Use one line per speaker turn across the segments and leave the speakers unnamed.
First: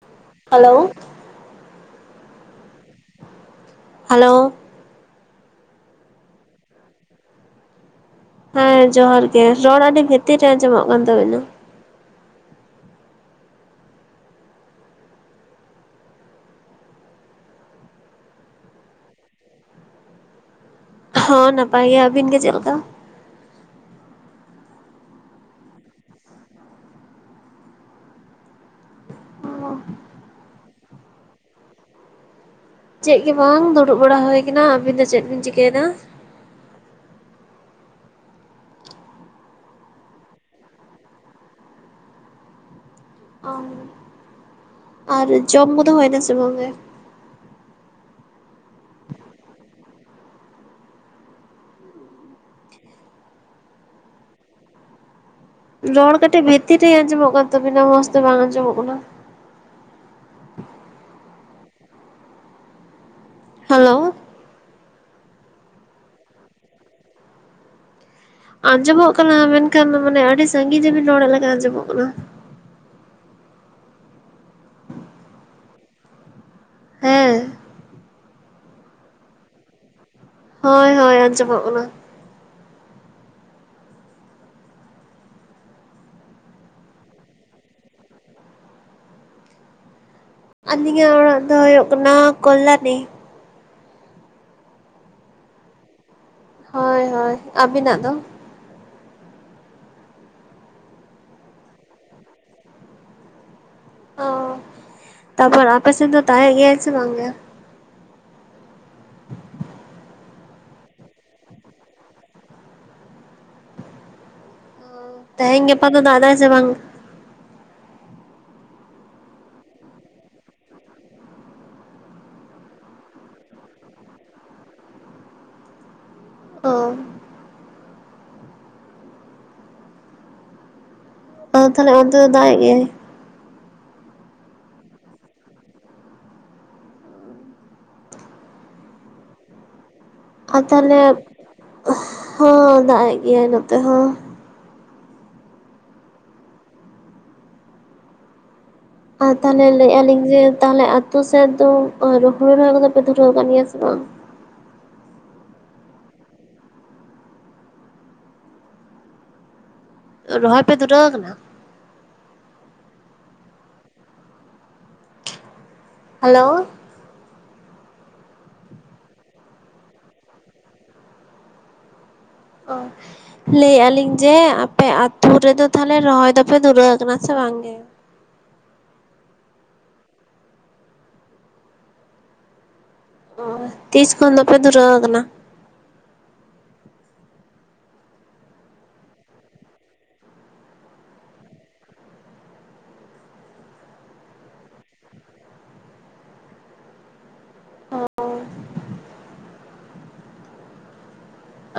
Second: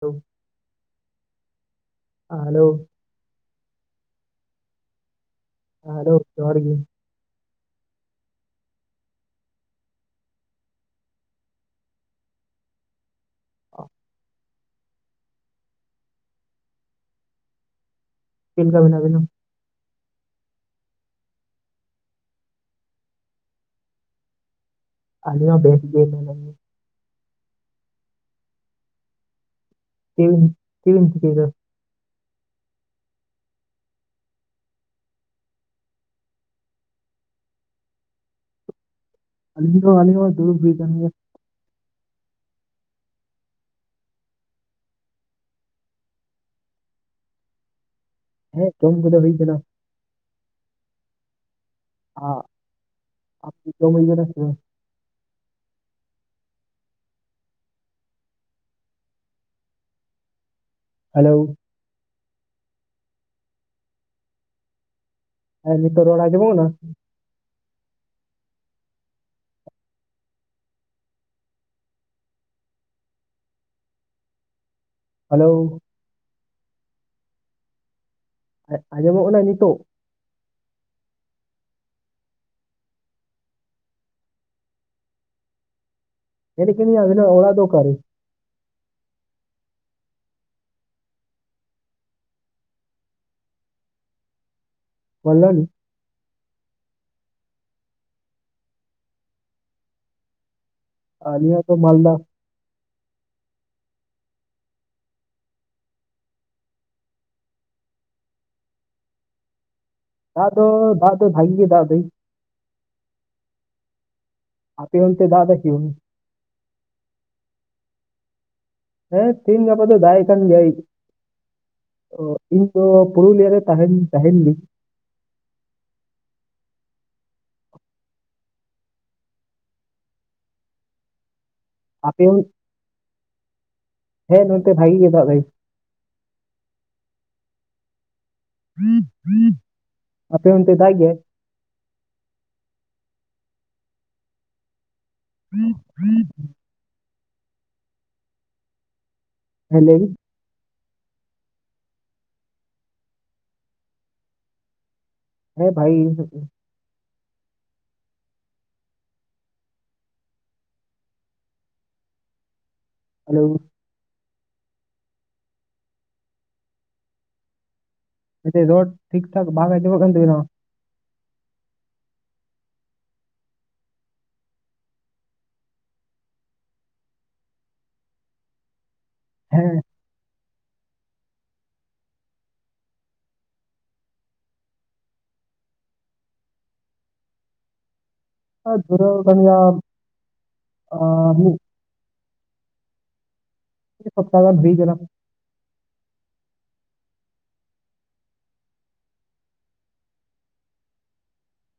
Hello
hello
hello
hello
ᱟᱨᱸᱳ ᱡᱚᱦ ᱦᱚᱲᱟᱨ ᱜᱮ [inaudible]
ᱦᱮᱸ ᱡᱚᱦᱟᱨ ᱜᱮ ᱨᱚᱲ ᱟᱹᱰᱤ ᱵᱷᱤᱛᱤᱨ ᱨᱮ ᱟᱸᱡᱚᱢᱚᱜ ᱠᱟᱱ ᱛᱟᱵᱮᱱᱟ
ᱚ ᱪᱮᱫ ᱞᱮᱠᱟᱠᱟ ᱵᱮᱱᱟ ᱵᱮᱱᱟ [inaudible]
ᱦᱚᱸ ᱱᱟᱯᱟᱭ ᱜᱮ ᱟᱹᱵᱤᱱ ᱜᱮ ᱪᱮᱫ ᱞᱮᱠᱟ
ᱟᱞᱮ ᱦᱚᱸ ᱵᱮᱥ ᱜᱮ ᱢᱮ
ᱚ [inaudible]
ᱪᱮᱫ, ᱪᱮᱫ ᱵᱤᱱ ᱪᱮᱠᱟᱭ ᱫᱟ
ᱪᱮᱫ ᱜᱮ ᱵᱟᱝ ᱫᱩᱲᱩᱵ ᱵᱟᱲᱟ ᱦᱩᱭ ᱠᱟᱱᱟ ᱟᱵᱤᱱ ᱫᱚ ᱪᱮᱫ ᱵᱤᱱ ᱪᱤᱠᱟᱹ ᱮᱫᱟ
ᱟᱞᱤᱧ ᱟᱞᱤᱧ ᱫᱩᱲᱩᱵ ᱜᱮ
ᱚ ᱟᱨ ᱡᱚᱢ ᱠᱚᱫᱚ ᱦᱩᱭᱱᱟ ᱥᱮ ᱵᱟᱝ ᱜᱮ
ᱦᱮᱸ ᱠᱟᱹᱢᱤ ᱠᱚᱫᱚ ᱦᱩᱭ ᱠᱟᱱᱟ ᱫᱚ ᱢᱟᱹᱭᱱᱟ ᱨ [inaudible]
ᱨᱚᱲ ᱠᱟᱹᱴᱤᱡ ᱵᱷᱤᱛᱤᱨ ᱨᱮ ᱟᱸᱡᱚᱢᱚᱜ ᱠᱟᱱ ᱛᱟᱵᱤᱱᱟ ᱢᱚᱸᱡᱽ ᱛᱮ ᱵᱟᱝ ᱟᱸᱡᱚᱢᱚᱜ ᱠᱟᱱᱟ
ᱦᱮᱞᱳ
ᱦᱮᱞᱳ
ᱦᱮᱸ ᱱᱤᱛᱚᱜ ᱨᱚᱲ ᱚᱸᱡᱚᱢᱚᱜ ᱠᱟᱱᱟ
ᱟᱸᱡᱚᱢᱚᱜ ᱠᱟᱱᱟ ᱢᱮᱱᱠᱷᱟᱱ ᱢᱟᱱᱮ ᱟᱹᱰᱤ ᱥᱟᱺᱜᱤᱧ ᱨᱮᱵᱤᱱ ᱨᱚᱲᱮᱫ ᱞᱮᱠᱟ ᱟᱸᱡᱚᱢᱚᱜ ᱠᱟᱱᱟ
ᱦᱮᱞᱳ
ᱦᱮᱸ
ᱟᱸᱡᱚᱢᱚᱜ ᱠᱟᱱᱟ ᱱᱤᱛᱚᱜ
ᱦᱳᱭ ᱦᱳᱭ ᱟᱸᱡᱚᱢᱚᱜ ᱠᱟᱱᱟ
ᱢᱮᱱᱮᱫ ᱛᱟᱦᱮᱸᱱᱟᱹᱧ ᱟᱵᱮᱱᱟᱜ ᱚᱲᱟᱜ ᱫᱚ ᱚᱠᱟᱨᱮ
ᱟᱹᱞᱤᱧᱟᱜ ᱚᱲᱟᱜ ᱫᱚ ᱦᱩᱭᱩᱜ ᱠᱟᱱᱟ ᱠᱚᱞᱞᱟᱱᱤ
ᱠᱚᱞᱞᱟᱱᱤ
ᱦᱳᱭ ᱦᱳᱭ ᱟᱵᱤᱱᱟᱜ ᱫᱚ
ᱟᱞᱤᱧᱟᱜ ᱫᱚ ᱢᱟᱞᱫᱟ
ᱚ ᱛᱟᱯᱚᱨ ᱟᱯᱮ ᱥᱮ ᱫᱚ ᱫᱟᱜ ᱮᱫ ᱜᱮᱭᱟᱭ ᱥᱮ ᱵᱟᱝ ᱜᱮ
ᱫᱟᱜ ᱫᱚ ᱫᱟᱜ ᱫᱚ ᱵᱷᱟᱜᱮ ᱜᱮ ᱫᱟᱜ ᱫᱚᱭ ᱟᱯᱮ ᱚᱱᱛᱮ ᱫᱟᱜ ᱮᱫᱟᱭ
ᱛᱮᱦᱮᱧ
ᱥᱮ ᱵᱟᱝ?
ᱜᱟᱯᱟ ᱫᱚ ᱫᱟᱜ ᱫᱟᱭ ᱥᱮ ᱵᱟᱝ
ᱦᱮᱸ ᱛᱮᱦᱮᱧ ᱜᱟᱯᱟ ᱫᱚᱭ ᱫᱟᱜ ᱠᱟᱱ ᱜᱮᱭᱟᱭ ᱤᱧ ᱫᱚ ᱯᱩᱨᱩᱞᱤᱭᱟ ᱨᱮ ᱛᱟᱦᱮᱸᱱ ᱛᱟᱦᱮᱸᱱ ᱞᱤᱧ
ᱚ ᱛᱟᱦᱚᱞᱮ ᱚᱱᱛᱮ
ᱟᱯᱮ
ᱫᱚ ᱫᱟᱜ ᱮᱫ ᱜᱮᱭᱟᱭ
ᱦᱮᱸ ᱱᱚᱛᱮ ᱵᱷᱟᱹᱜᱤ ᱜᱮ ᱫᱟᱜ ᱫᱟᱭ ᱦᱮᱸ ᱦᱩᱸ
ᱟᱨ ᱛᱟᱦᱚᱞᱮ ᱦᱚᱸ ᱫᱟᱜ ᱮᱫ ᱜᱮᱭᱟᱭ ᱱᱚᱛᱮ ᱦᱚᱸ
ᱦᱩᱸ ᱦᱩᱸ
ᱟᱨ ᱛᱟᱦᱚᱞᱮ
ᱦᱮᱸ ᱞᱟᱹᱭ
ᱞᱟᱹᱭᱮᱫᱼᱟ
ᱵᱤᱱ
ᱞᱤᱧ ᱡᱮ ᱛᱟᱦᱚᱞᱮ ᱟᱛᱳ ᱥᱮᱫ ᱫᱚ ᱦᱩᱲᱩ ᱨᱚᱦᱚᱭ ᱠᱚᱫᱚ ᱯᱮ ᱫᱷᱩᱨᱟᱹᱣ ᱠᱟᱱ ᱜᱮᱭᱟ ᱥᱮ ᱵᱟᱝ
ᱦᱮᱸ ᱵᱷᱟᱹᱜᱤ ᱜᱮ
ᱨᱚᱦᱚᱭ ᱯᱮ ᱫᱷᱩᱨᱟᱹᱣ ᱟᱠᱟᱱᱟ
ᱦᱮᱞᱳ
ᱦᱮᱞᱳ
ᱢᱮ ᱨᱚᱲ ᱴᱷᱤᱠ ᱴᱷᱟᱠ ᱵᱟᱝ ᱟᱸᱡᱚᱢᱚᱜ ᱠᱟᱱ ᱛᱟᱠᱤᱱᱟ
ᱚ ᱞᱟᱹᱭᱮᱫᱟ ᱞᱤᱧ ᱡᱮ ᱟᱯᱮ ᱟᱹᱛᱩ‌ ‌‌‍‍ᱨᱮᱫᱚ ᱛᱟᱦᱞᱮ ᱨᱚᱦᱚᱭ ᱫᱚᱯᱮ ᱫᱷᱩᱨᱟᱹᱣ ᱟᱠᱟᱱᱟ ᱥᱮ ᱵᱟᱝ ᱜᱮ
ᱦᱮᱸ
ᱚ ᱛᱤᱥ ᱠᱷᱚᱱ ᱫᱚᱯᱮ ᱫᱷᱩᱨᱟᱹᱣ ᱟᱠᱟᱱᱟ
ᱦᱮᱸ ᱫᱷᱩᱨᱟᱹᱣ ᱟᱠᱟᱱ ᱜᱮᱭᱟ ᱢᱤᱫ ᱥᱯᱛᱟᱦᱚ ᱜᱟᱱ ᱦᱩᱭ ᱟᱠᱟᱱᱟ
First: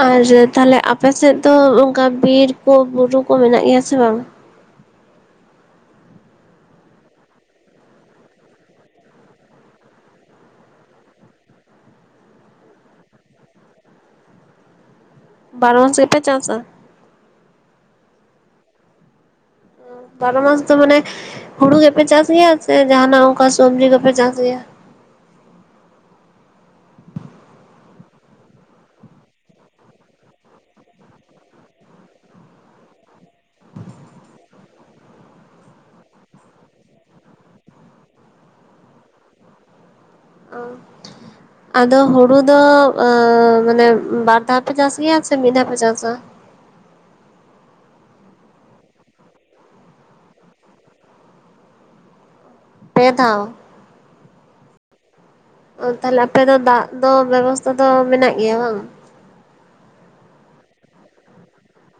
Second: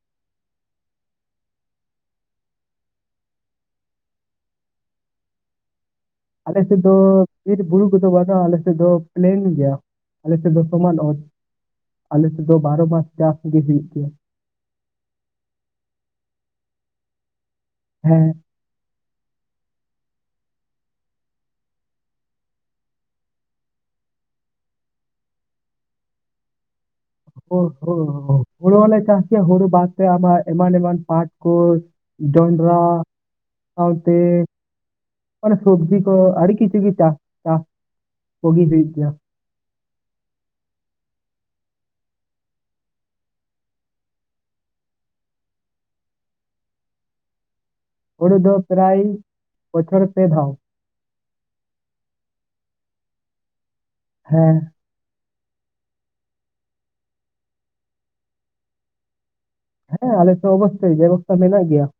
ᱟᱨ ᱛᱟᱦᱚᱞᱮ ᱟᱯᱮ ᱥᱮᱫ ᱫᱚ ᱚᱱᱠᱟ ᱵᱤᱨ ᱠᱚ ᱵᱩᱨᱩ ᱠᱚ ᱢᱮᱱᱟᱜ ᱜᱮᱭᱟ ᱥᱮ ᱵᱟᱝ
ᱟᱞᱮ ᱥᱮᱫ ᱫᱚ ᱵᱤᱨ ᱵᱩᱨᱩ ᱠᱩ ᱫᱚ ᱵᱟᱝ ᱟᱞᱮ ᱥᱮᱫ ᱫᱚ ᱯᱞᱮᱱ ᱜᱮᱭᱟ ᱟᱞᱮ ᱥᱮᱫ ᱫᱚ ᱥᱚᱢᱟᱱ ᱚᱛ ᱟᱞᱮ ᱥᱮᱫ ᱫᱚ ᱵᱟᱨᱚ ᱢᱟᱥ ᱪᱟᱥ ᱜᱮ ᱦᱩᱭᱩᱜ ᱜᱮᱭᱟ
ᱵᱟᱨᱚ ᱢᱟᱥ ᱜᱮ ᱯᱮ ᱪᱟᱥᱟ
ᱦᱮᱸ
ᱵᱟᱨᱚ ᱢᱟᱥ ᱫᱚ ᱢᱟᱱᱮ ᱦᱩᱲᱩ ᱜᱮᱯᱮ ᱪᱟᱥ ᱜᱮᱭᱟ ᱥᱮ ᱡᱟᱦᱟᱸᱱᱟᱜ ᱚᱱᱠᱟ ᱥᱚᱵᱽᱡᱤ ᱠᱚᱯᱮ ᱪᱟᱥ ᱜᱮᱭᱟ
ᱚ ᱦᱳ ᱦᱩᱲᱩ ᱦᱚᱸᱞᱮ ᱪᱟᱥ ᱜᱮᱭᱟ ᱦᱩᱲᱩ ᱵᱟᱫ ᱛᱮ ᱟᱵᱟᱨ ᱮᱢᱟᱱ ᱮᱢᱟᱱ ᱯᱟᱴ ᱠᱚ ᱡᱚᱱᱰᱽᱨᱟ ᱥᱟᱶᱛᱮ ᱢᱟᱱᱮ ᱥᱚᱵᱽᱡᱤ ᱠᱚ ᱟᱹᱰᱤ ᱠᱤᱪᱷᱩ ᱜᱮ ᱪᱟᱥ ᱪᱟᱥ ᱠᱚ ᱜᱤ ᱦᱩᱭᱩᱜ ᱠᱟᱱᱟ
ᱚ ᱟᱫᱚ ᱦᱩᱲᱩ ᱫᱚ ᱢᱟᱱᱮ ᱵᱟᱨ ᱫᱷᱟᱣ ᱯᱮ ᱪᱟᱥ ᱜᱮᱭᱟ ᱥᱮ ᱢᱤᱫ ᱫᱷᱟᱣ ᱯᱮ ᱪᱟᱥᱟ
ᱦᱳᱲᱳ ᱫᱚ ᱯᱨᱟᱭ [inaudible] ᱵᱚᱪᱷᱚᱨ ᱯᱮ ᱫᱷᱟᱣ ᱾
ᱯᱮ ᱫᱷᱟᱣ ᱾
ᱦᱮᱸ
ᱚ ᱛᱟᱦᱚᱞᱮ ᱟᱯᱮ ᱫᱚ ᱫᱟᱜ ᱫᱚ ᱵᱮᱵᱚᱥᱛᱷᱟ ᱫᱚ ᱢᱮᱱᱟᱜ ᱜᱮᱭᱟ ᱵᱟᱝ?
ᱦᱮᱸ ᱟᱞᱮ ᱥᱮᱫ ᱚᱵᱚᱥᱳᱭ ᱵᱮᱵᱚᱥᱛᱷᱟ ᱢᱮᱱᱟᱜ ᱜᱮᱭᱟ ᱾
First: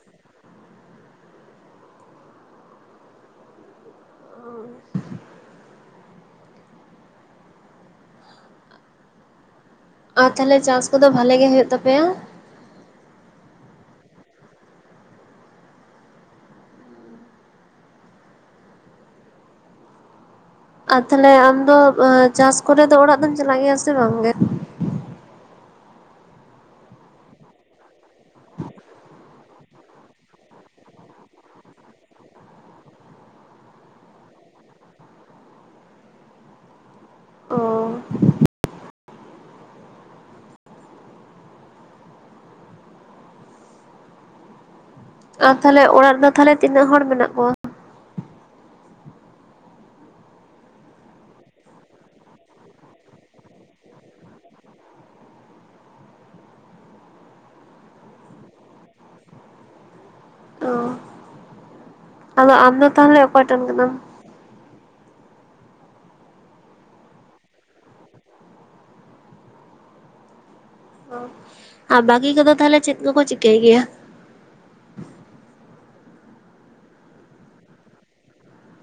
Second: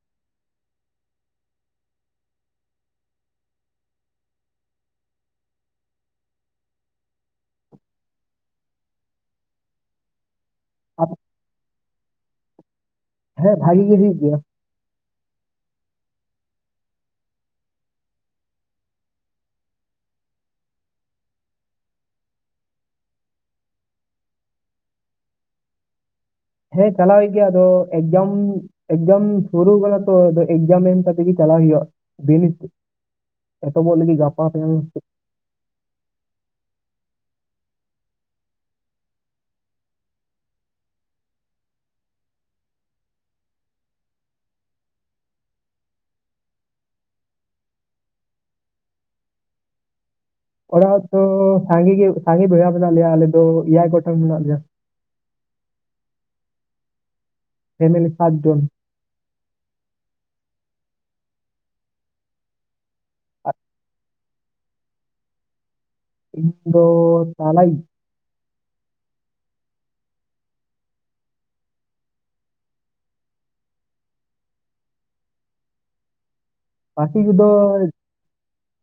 ᱟᱨ ᱛᱟᱦᱚᱞᱮ ᱪᱟᱥ
ᱟᱨ
ᱠᱚᱫᱚ ᱵᱷᱟᱞᱮ ᱜᱮ ᱦᱳᱭᱳᱜ ᱛᱟᱯᱮᱭᱟ ᱾
ᱦᱮᱸ ᱵᱷᱟᱜᱤ ᱜᱮ ᱦᱩᱭᱩᱜ ᱜᱮᱭᱟ ᱾
ᱟᱨ ᱛᱟᱦᱞᱮ ᱟᱢᱫᱚ ᱪᱟᱥ ᱠᱚᱨᱮ ᱫᱚ ᱚᱲᱟᱜ ᱫᱚᱢ ᱪᱟᱞᱟᱜ ᱜᱮᱭᱟ ᱥᱮ ᱵᱟᱝ ᱜᱮ?
ᱦᱮᱸ ᱪᱟᱞᱟᱣ ᱦᱩᱭᱩᱜ ᱜᱮᱭᱟ ᱟᱫᱚ ᱮᱠᱡᱟᱢ ᱮᱠᱡᱟᱢ ᱥᱩᱨᱩ ᱠᱟᱱᱟ ᱛᱚ ᱮᱠᱡᱟᱢ ᱮᱢ ᱠᱟᱛᱮᱜᱮ ᱪᱟᱞᱟᱜ ᱦᱩᱭᱩᱜᱼᱟ ᱵᱤᱱᱤᱰ ᱮᱛᱚᱦᱚᱵᱚᱜ ᱞᱟᱹᱜᱤᱫ ᱜᱟᱯᱟ ᱛᱮ
ᱚᱻ ᱟᱨ ᱛᱟᱦᱚᱞᱮ ᱚᱲᱟᱜ ᱨᱮᱫᱚ ᱛᱟᱦᱚᱞᱮ ᱛᱤᱱᱟᱹᱜ ᱦᱚᱲ ᱢᱮᱱᱟᱜ ᱠᱚᱣᱟ?
ᱚᱲᱟᱜ ᱫᱚ ᱥᱟᱸᱜᱮ ᱜᱮ ᱥᱟᱸᱜᱮ ᱵᱚᱭᱦᱟ ᱢᱮᱱᱟᱜ ᱞᱮᱭᱟ ᱟᱞᱮ ᱫᱚ ᱮᱭᱟᱭ ᱜᱚᱴᱟᱝ ᱢᱮᱱᱟᱜ ᱞᱮᱭᱟ ᱾ ᱯᱷᱮᱢᱤᱞᱤ ᱥᱟᱛ ᱡᱚᱱ᱾
ᱚᱻ ᱟᱫᱚ ᱟᱢᱫᱚ ᱛᱟᱦᱚᱞᱮ ᱚᱠᱟᱴᱮᱱ ᱠᱟᱱᱟᱢ?
ᱤᱧ ᱫᱚ ᱛᱟᱞᱟᱭᱤᱡ ᱾
ᱚᱻ ᱟᱨ ᱵᱟᱠᱤ ᱠᱚᱫᱚ ᱛᱟᱦᱚᱞᱮ ᱪᱮᱫ ᱠᱚ ᱠᱚ ᱪᱤᱠᱟᱹᱭ ᱜᱮᱭᱟ?
ᱵᱟᱠᱤ ᱠᱚᱫᱚ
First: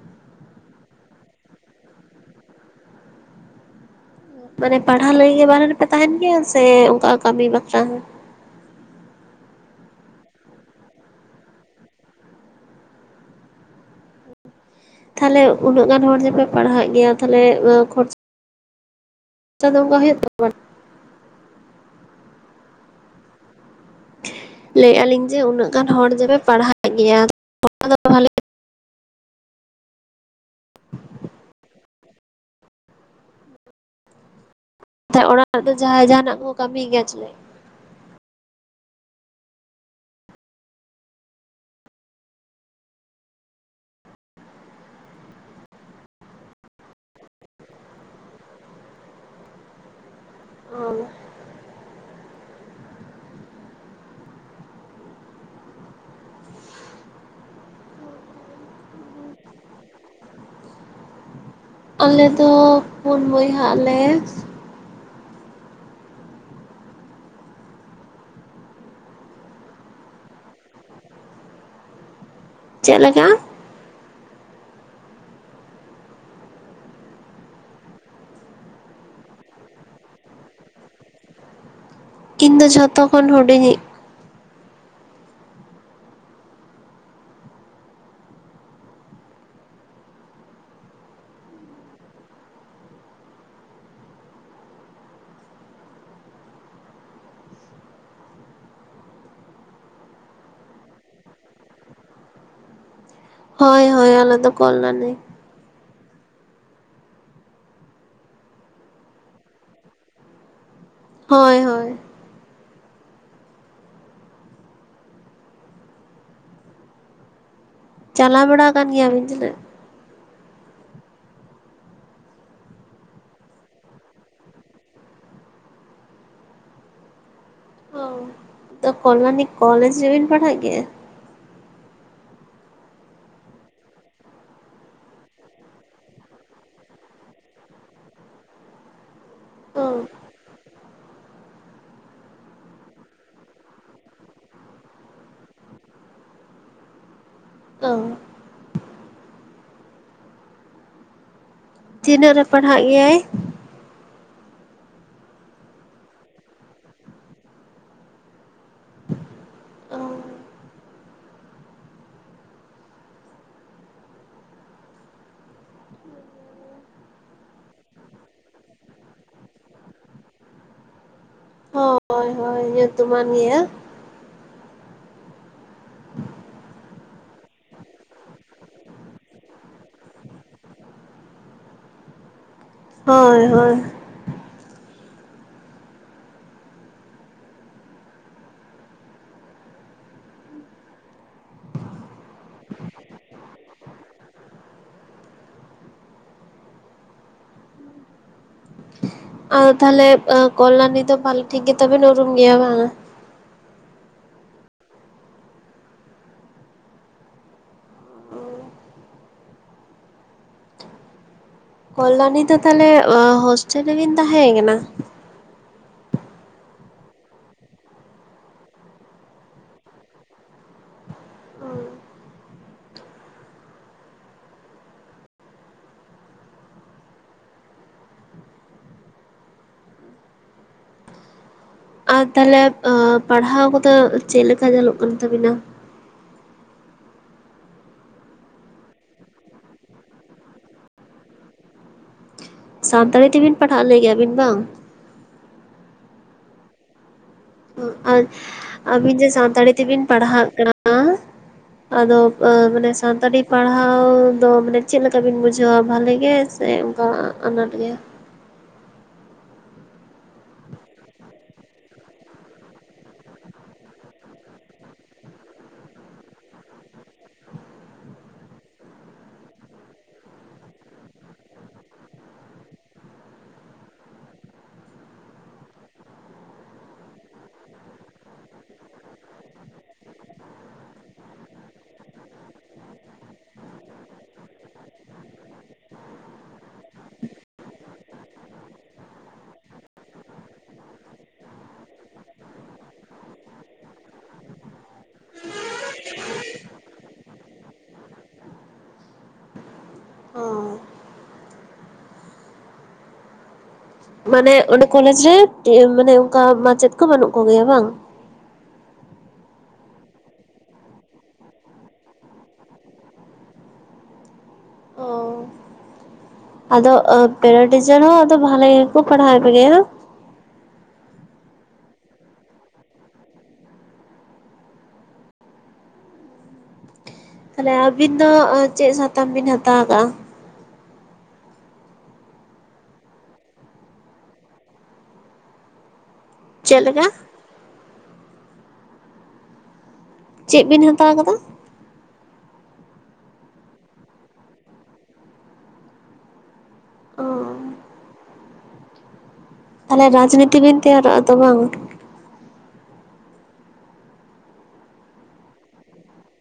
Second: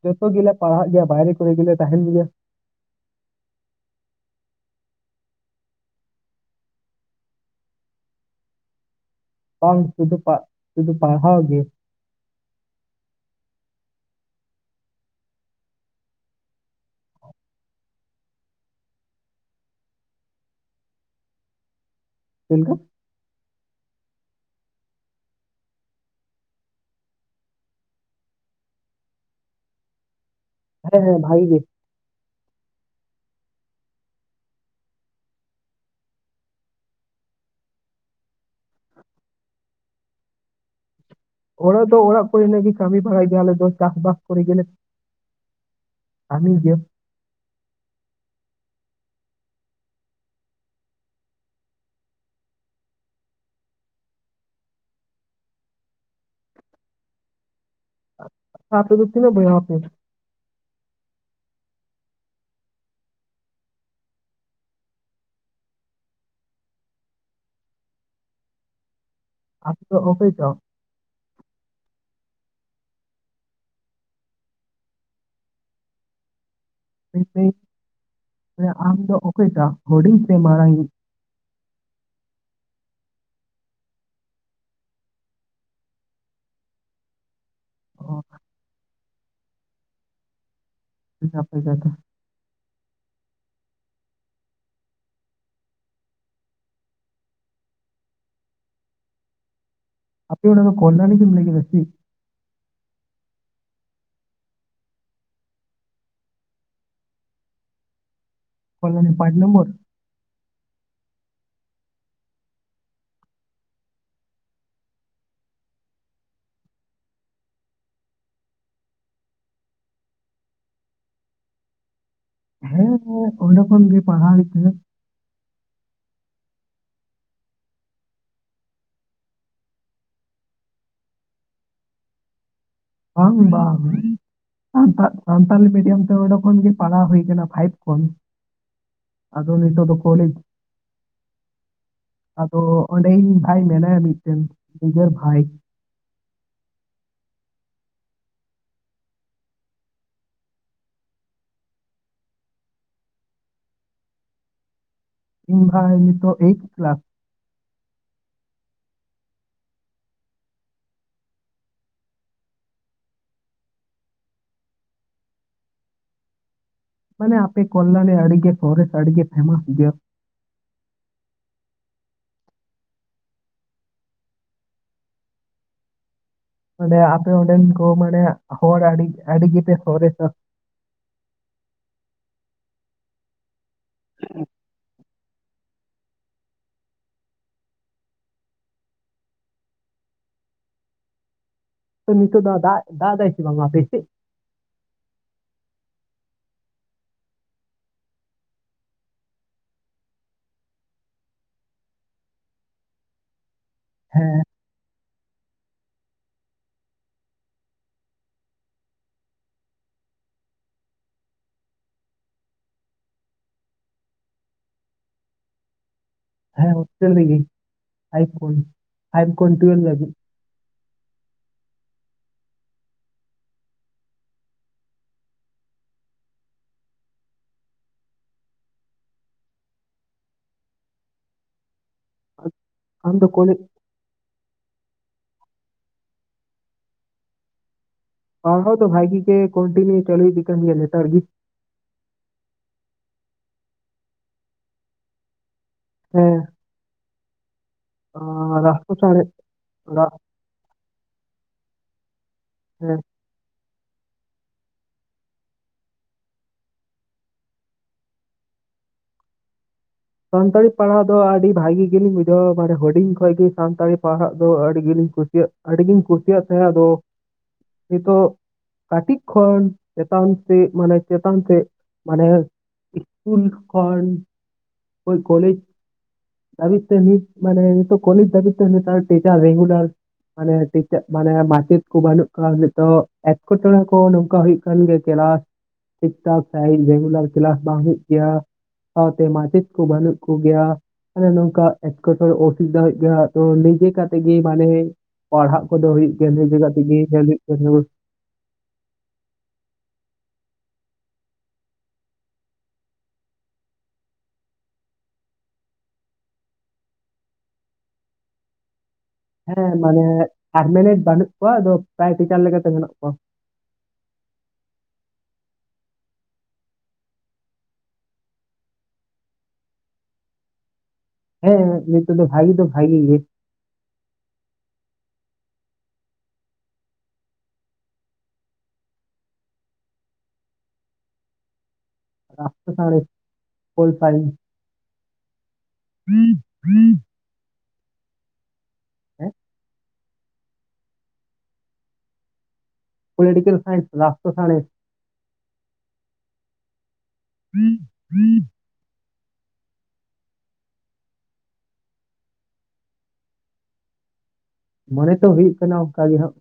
ᱡᱚᱛᱚ ᱜᱮᱞᱮ ᱯᱟᱲᱦᱟᱜ ᱜᱮᱭᱟ ᱵᱟᱭᱨᱮ ᱠᱚᱨᱮ ᱜᱮᱞᱮ ᱛᱟᱦᱮᱱ ᱜᱮᱭᱟ ᱾
ᱢᱟᱱᱮ ᱯᱟᱲᱦᱟᱣ ᱞᱟᱹᱜᱤᱫ ᱜᱮ ᱵᱟᱨᱮ ᱨᱮᱯᱮ ᱛᱟᱦᱮᱱ ᱜᱮᱭᱟ ᱥᱮ ᱚᱱᱠᱟ ᱠᱟᱹᱢᱤ ᱵᱟᱠᱷᱨᱟ ᱦᱚᱸ?
ᱵᱟᱝ ᱥᱩᱫᱩ ᱯᱟᱜ ᱥᱩᱫᱩ ᱯᱟᱲᱦᱟᱣ ᱜᱮ ᱾
ᱛᱟᱦᱮᱞᱮ ᱩᱱᱟᱹᱜ ᱜᱟᱱ ᱦᱚᱲ ᱜᱮᱯᱮ ᱯᱟᱲᱦᱟᱜ ᱮᱫ ᱜᱮᱭᱟ ᱛᱟᱦᱞᱮ ᱠᱷᱚᱨᱪᱟ ᱫᱚ ᱚᱱᱠᱟ ᱦᱩᱭᱩᱜ [unintelligible]
ᱪᱮᱫ ᱞᱮᱠᱟ?
ᱞᱟᱹᱭᱮᱜᱼᱟ ᱞᱤᱧ ᱡᱮ ᱩᱱᱟᱹᱜ ᱜᱟᱱ ᱦᱚᱲ ᱡᱮᱯᱮ ᱯᱟᱲᱦᱟᱜ ᱮᱫ ᱜᱮᱭᱟ ᱫᱚ ᱯᱟᱲᱦᱟᱣ [unintelligible]
ᱦᱮᱸ ᱦᱮᱸ ᱵᱷᱟᱜᱤ ᱜᱮ ᱾
ᱚᱲᱟᱜ ᱨᱮ ᱫᱚ ᱡᱟᱦᱟᱸᱭ ᱡᱟᱦᱟᱱᱟᱜ ᱠᱚ ᱠᱟᱹᱢᱤᱭ ᱜᱮᱭᱟ ᱪᱮᱞ
ᱚᱲᱟᱜ ᱫᱚ ᱚᱲᱟᱜ ᱠᱚᱨᱮᱱᱟᱜ ᱜᱮ ᱠᱟᱹᱢᱤ ᱵᱟᱲᱟᱭ ᱜᱮᱭᱟᱞᱮ ᱫᱚ ᱪᱟᱥ-ᱵᱟᱥ ᱠᱚᱨᱮ ᱜᱮᱞᱮ [unintelligible]
ᱦᱚᱭ
ᱛᱯᱮ ᱫᱚ ᱛᱤᱱᱟᱹᱜ ᱵᱚᱭᱦᱟᱜ ᱯᱮ?
ᱟᱞᱮ ᱫᱚ ᱯᱩᱱ ᱵᱚᱭᱦᱟᱜ ᱞᱮ ᱾
ᱟᱢ ᱫᱚ ᱚᱠᱚᱭ ᱴᱟᱜ?
ᱪᱮᱫ ᱞᱮᱠᱟ?
ᱢᱟᱱᱮ ᱥᱟᱣ ᱟᱢᱫᱚ ᱚᱠᱚᱭᱴᱟᱜ ᱦᱩᱰᱤᱝ ᱥᱮ ᱢᱟᱨᱟᱝ ᱤᱡ?
ᱤᱧ ᱫᱚ ᱡᱷᱚᱛᱚ ᱠᱷᱚᱱ ᱦᱩᱰᱤᱧᱤᱡ ᱾
ᱚ [unintelligible] ᱟᱯᱮ ᱚᱲᱟ ᱫᱚ [unintelligible] ᱮᱢ ᱞᱟᱹᱭ ᱠᱮᱫᱟ ᱪᱤ
ᱦᱚᱭ ᱦᱚᱭ ᱟᱞᱮ ᱫᱚ ᱠᱚᱞᱟᱹᱱᱤ
ᱠᱚᱞᱟᱹᱱᱤ ᱯᱟᱸᱪ ᱱᱚᱢᱵᱚᱨ
ᱦᱚᱭ ᱦᱚᱭ ᱪᱟᱞᱟᱣ ᱵᱟᱲᱟ ᱠᱟᱱ ᱜᱮᱭᱟ ᱵᱤᱱ ᱡᱮᱞᱮᱠ
ᱦᱮᱸ ᱚᱸᱰᱮ ᱠᱷᱚᱱ ᱜᱮ ᱯᱟᱲᱦᱟᱣ ᱦᱚᱭᱚ ᱛᱮᱱᱟ
[unintelligible] ᱛᱚ ᱠᱚᱞᱞᱟᱱᱤ ᱠᱚᱞᱮᱡᱽ ᱨᱮᱵᱤᱱ ᱯᱟᱲᱦᱟᱜ ᱜᱮᱭᱟ ᱾
ᱵᱟᱝ ᱵᱟᱝ ᱥᱟᱱᱛᱟᱞᱤ ᱢᱤᱰᱤᱭᱟᱢ ᱛᱮ ᱚᱸᱰᱮ ᱠᱷᱚᱱ ᱜᱮ ᱯᱟᱲᱦᱟᱣ ᱦᱩᱭ ᱟᱠᱟᱱᱟ ᱯᱷᱟᱭᱤᱵ ᱠᱷᱚᱱ ᱾ ᱟᱫᱚ
ᱚ
ᱱᱤᱛᱚᱜ ᱫᱚ ᱠᱳᱞᱮᱡ ᱟᱫᱚ ᱚᱸᱰᱮ ᱤᱧ ᱵᱷᱟᱭ ᱢᱮᱱᱟᱭᱟ ᱢᱤᱫᱴᱮᱱ ᱱᱤᱡᱮᱨ ᱵᱷᱟᱭ
[unintelligible] ᱛᱤᱱᱟᱹᱜ ᱨᱮ ᱯᱟᱲᱦᱟᱜ ᱜᱮᱭᱟᱭ?
[unintelligible] ᱱᱤᱛᱚᱜ ᱮᱭᱤᱴ ᱠᱮᱞᱟᱥ᱾ ᱢᱟᱱᱮ ᱟᱯᱮ ᱠᱚᱞᱞᱟᱞᱤ ᱟᱰᱤ ᱜᱮ ᱥᱚᱨᱮᱥ ᱟᱰᱤ ᱜᱮ ᱯᱷᱮᱢᱟᱥ ᱜᱮᱭᱟ᱾
ᱦᱳᱭ ᱦᱳᱭ᱾ ᱧᱩᱛᱩᱢᱟᱱ ᱜᱮᱭᱟ᱾
ᱢᱟᱱᱮ ᱟᱯᱮ ᱚᱸᱰᱮᱱ ᱠᱚ ᱢᱟᱱᱮ ᱦᱚᱲ ᱟᱹᱰᱤ [unintelligible] ᱜᱮ ᱯᱮ ᱥᱚᱨᱮᱥ-ᱟ᱾
ᱦᱳᱭ ᱦᱳᱭ᱾
[unintelligible] ᱛᱚ ᱱᱤᱛᱚᱜ ᱫᱚ [unintelligible] ᱫᱟᱜ ᱮᱫᱟᱭ ᱥᱤ ᱵᱟᱝ ᱟᱯᱮ ᱥᱮᱫ?
ᱟᱨ ᱛᱟᱦᱚᱞᱮ ᱠᱚᱞᱞᱟᱱᱤ ᱫᱚ ᱵᱷᱟᱞᱮ ᱴᱷᱤᱠ ᱜᱮᱛᱚ ᱵᱤᱱ ᱩᱨᱩᱢ ᱜᱮᱭᱟ ᱵᱟᱝᱼᱟ?
ᱦᱮᱸ᱾
ᱠᱚᱞᱟᱱᱤ ᱫᱚ ᱛᱟᱦᱚᱞᱮ ᱦᱳᱥᱴᱮᱞ ᱨᱮᱵᱤᱱ ᱛᱟᱦᱮᱸ ᱟᱠᱟᱱᱟ?
ᱦᱮᱸ ᱦᱤᱥᱴᱮᱞ ᱨᱮ ᱜᱮ ᱯᱷᱟᱭᱤᱵ‌ ᱠᱷᱚᱱ ᱯᱷᱟᱭᱤᱵ ᱠᱷᱚᱱ ᱴᱩᱭᱮᱞᱵᱽ ᱫᱷᱟᱵᱤᱡ᱾
ᱟᱨ ᱛᱟᱦᱚᱞᱮ
ᱟᱢ ᱫᱚ ᱠᱚᱞᱮᱡᱽ
ᱯᱟᱲᱦᱟᱣ ᱠᱚᱫᱚ ᱪᱮᱫ ᱞᱮᱠᱟ ᱪᱟᱞᱩᱜ ᱠᱟᱱ ᱛᱟᱵᱤᱱᱟ?
ᱯᱟᱲᱦᱟᱣ ᱫᱚ ᱵᱷᱟᱜᱤ ᱜᱮ ᱠᱚᱱᱴᱤᱱᱤᱭᱩ ᱪᱟᱞᱩ ᱤᱫᱤ ᱠᱟᱱ ᱜᱤᱭᱟ ᱞᱮᱛᱟᱲ ᱜᱮ
ᱥᱟᱱᱛᱟᱲᱤ ᱛᱮ ᱵᱤᱱ ᱯᱟᱲᱦᱟᱜ ᱞᱮᱭ ᱠᱮᱫᱟᱜ ᱵᱤᱱ ᱵᱟᱝ?
ᱦᱮᱸ᱾
ᱟᱨ
ᱨᱟᱥᱴᱨᱚ
ᱟᱹᱵᱤᱱ
ᱥᱟᱬᱮᱥ
ᱡᱮ ᱥᱟᱱᱛᱟᱲᱤ ᱛᱮ ᱵᱤᱱ
ᱨᱟ-
ᱯᱟᱲᱦᱟᱜ ᱠᱟᱱᱟ ᱟᱫᱚ ᱢᱟᱱᱮ
ᱦᱮᱸ
ᱥᱟᱱᱛᱟᱲᱤ ᱯᱟᱲᱦᱟᱣ ᱫᱚ ᱢᱟᱱᱮ ᱪᱮᱫ ᱞᱮᱠᱟ ᱵᱤᱱ ᱵᱩᱡᱷᱟᱹᱣᱟ ᱵᱟᱷᱟᱞᱮ ᱜᱮ ᱥᱮ ᱚᱱᱠᱟ ᱟᱱᱟᱴ ᱜᱮ?
ᱥᱟᱱᱛᱟᱲᱤ ᱯᱟᱲᱦᱟᱜ ᱫᱚ ᱟᱹᱰᱤ ᱵᱷᱟᱜᱤ ᱜᱮᱞᱤᱧ ᱵᱩᱡᱷᱟᱹᱣᱟ ᱢᱟᱱᱮ ᱦᱩᱰᱤᱧ ᱠᱷᱚᱡ ᱜᱮ ᱥᱟᱱᱛᱟᱲᱤ ᱯᱟᱲᱦᱟᱜ ᱫᱚ ᱟᱹᱰᱤ ᱜᱮᱞᱤᱧ ᱠᱩᱥᱤᱭᱟᱜᱼᱟ᱾ ᱟᱹᱰᱤ ᱜᱤᱧ ᱠᱩᱥᱤᱭᱟᱜ ᱛᱟᱦᱮᱸᱫ ᱟᱫᱚ ᱱᱤᱛᱚᱜ ᱠᱟᱹᱴᱤᱡ ᱠᱷᱚᱱ ᱪᱮᱛᱟᱱ ᱥᱮᱫ ᱢᱟᱱᱮ ᱪᱮᱛᱟᱱ ᱥᱮᱫ ᱢᱟᱱᱮ ᱤᱥᱠᱩᱞ ᱠᱷᱚᱱ [unintelligible] ᱠᱚᱞᱮᱡᱽ ᱫᱷᱟᱵᱤᱡ ᱛᱮ ᱱᱤᱛ ᱢᱟᱱᱮ ᱱᱛᱚᱜ ᱠᱚᱞᱮᱡ ᱫᱷᱟᱵᱤᱡ ᱛᱮ ᱱᱮᱛᱟᱨ ᱴᱤᱪᱟᱨ ᱨᱮᱜᱩᱞᱟᱨ ᱢᱟᱱᱮ ᱢᱟᱱᱮ ᱢᱟᱪᱮᱫ ᱠᱚ ᱵᱟᱹᱱᱩᱜ ᱠᱚᱣᱟ ᱱᱤᱛᱚ ᱮᱴᱠᱮᱴᱚᱬᱮ ᱠᱚ ᱱᱚᱝᱠᱟ ᱦᱩᱭᱩᱜ ᱠᱟᱱᱟ [unintelligible] ᱜᱮ ᱠᱮᱞᱟᱥ ᱴᱷᱤᱠ ᱴᱷᱟᱠ ᱥᱟᱸᱦᱤᱡ ᱨᱮᱜᱩᱞᱟᱨ ᱠᱮᱞᱟᱥ ᱵᱟᱝ ᱦᱩᱭᱩᱜ ᱜᱮᱭᱟ ᱥᱟᱶᱛᱮ ᱢᱟᱪᱮᱫ ᱠᱚ ᱵᱟᱹᱱᱩᱜ ᱠᱚᱜᱮᱭᱟ᱾ ᱢᱟᱱᱮ ᱱᱚᱝᱠᱟ ᱮᱴᱠᱮᱴᱚᱸᱬᱮ ᱚᱥᱩᱵᱤᱫᱷᱟ ᱦᱩᱭᱩᱜ ᱠᱟᱱᱟ ᱛᱚ ᱱᱤᱡᱮ ᱠᱟᱛᱮᱫ ᱜᱮ ᱢᱟᱱᱮ ᱯᱟᱲᱦᱟᱜ ᱠᱚᱫᱚ ᱦᱩᱭᱩᱜ ᱜᱮᱭᱟ [unintelligible] ᱛᱮ ᱜᱮ ᱧᱮᱞ ᱦᱩᱭᱩᱜ ᱠᱟᱱᱟ
ᱦᱳᱭ᱾ ᱢᱟᱱᱮ ᱚᱸᱰᱮ ᱠᱚᱞᱮᱡᱽ ᱨᱮ ᱢᱟᱱᱮ ᱚᱱᱠᱟ ᱢᱟᱪᱮᱫ ᱠᱚ ᱵᱟᱹᱱᱩᱜ ᱠᱚᱜᱮᱭᱟ ᱵᱟᱝ?
ᱦᱮᱸ ᱢᱟᱱᱮ ᱯᱟᱨᱢᱟᱱᱮᱱᱴ ᱵᱟᱹᱱᱩᱜ ᱠᱚᱣᱟ ᱟᱫᱚ ᱯᱨᱟᱭᱴᱤᱪᱟᱨ ᱞᱮᱠᱟᱛᱮ ᱢᱮᱱᱟᱜ ᱠᱚᱣᱟ᱾
ᱚ ᱟᱫᱚ ᱯᱮᱨᱟ ᱴᱤᱪᱟᱨ ᱦᱚᱸ ᱟᱫᱚ ᱵᱷᱟᱞᱤ ᱜᱮᱠᱚ ᱯᱟᱲᱦᱟᱣ ᱯᱮᱜᱮᱭᱟ?
ᱦᱮᱸ ᱱᱤᱛᱚᱜ ᱫᱚ ᱵᱷᱟᱜᱤ ᱫᱚ ᱵᱷᱟᱜᱤ ᱜᱮ᱾
ᱛᱟᱦᱚᱞᱮ ᱟᱹᱵᱤᱱ ᱫᱚ ᱪᱮᱫ ᱥᱟᱛᱟᱢ ᱵᱤᱱ ᱦᱟᱛᱟᱣ ᱟᱠᱟᱫᱼᱟ?
ᱨᱟᱥᱴᱨᱚ ᱥᱟᱸᱬᱮᱥ [unintelligible] ᱥᱟᱸᱬᱮᱥ᱾ [unintelligible]
ᱪᱮᱫ ᱞᱮᱠᱟ?
ᱦᱮᱸ
ᱪᱮᱫ ᱵᱤᱱ ᱦᱟᱛᱟᱣ ᱟᱠᱟᱫᱟ?
ᱯᱚᱞᱤᱴᱤᱠᱮᱞ ᱥᱟᱭᱮᱱᱥ ᱨᱟᱥᱴᱨᱚ ᱥᱟᱸᱬᱮᱥ᱾
[unintelligible]
[unintelligible] [unintelligible]
ᱛᱟᱦᱚᱞᱮ ᱨᱟᱡᱽᱱᱤᱛᱤ ᱵᱮᱱ ᱛᱮᱭᱟᱨᱚᱜᱼᱟ ᱛᱚ ᱵᱟᱝ?
ᱢᱚᱱᱮ ᱛᱚ ᱦᱩᱭᱩᱜ ᱠᱟᱱᱟ ᱚᱱᱠᱟ ᱜᱮ ᱦᱟᱸᱜ᱾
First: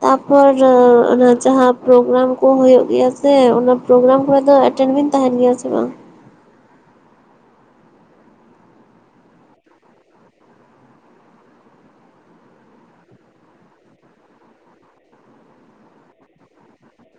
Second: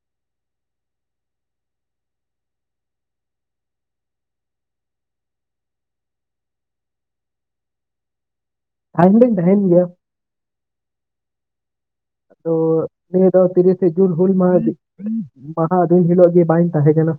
ᱛᱟᱯᱚᱨ ᱚᱱᱟ ᱡᱟᱦᱟᱸ ᱯᱨᱳᱜᱨᱟᱢ ᱠᱚ ᱦᱩᱭᱩᱜ ᱜᱮᱭᱟ ᱥᱮ ᱚᱱᱟ ᱯᱨᱳᱜᱨᱟᱢ ᱠᱚᱨᱮ ᱫᱚ ᱮᱴᱮᱱ ᱵᱮᱱ ᱛᱟᱦᱮᱱ ᱜᱮᱭᱟ ᱥᱮ ᱵᱟᱝ?
[unintelligible] ᱛᱟᱦᱮᱱ ᱜᱮᱭᱟ᱾ ᱛᱚ ᱱᱤᱭᱟᱹ ᱫᱚ ᱛᱤᱨᱤᱥᱮ ᱡᱩᱱ ᱦᱩᱞ ᱢᱟᱦᱟ ᱢᱟᱦᱟ ᱫᱤᱱ ᱦᱤᱞᱳᱜᱮ ᱵᱟᱧ ᱛᱟᱦᱮᱠᱟᱱᱟ᱾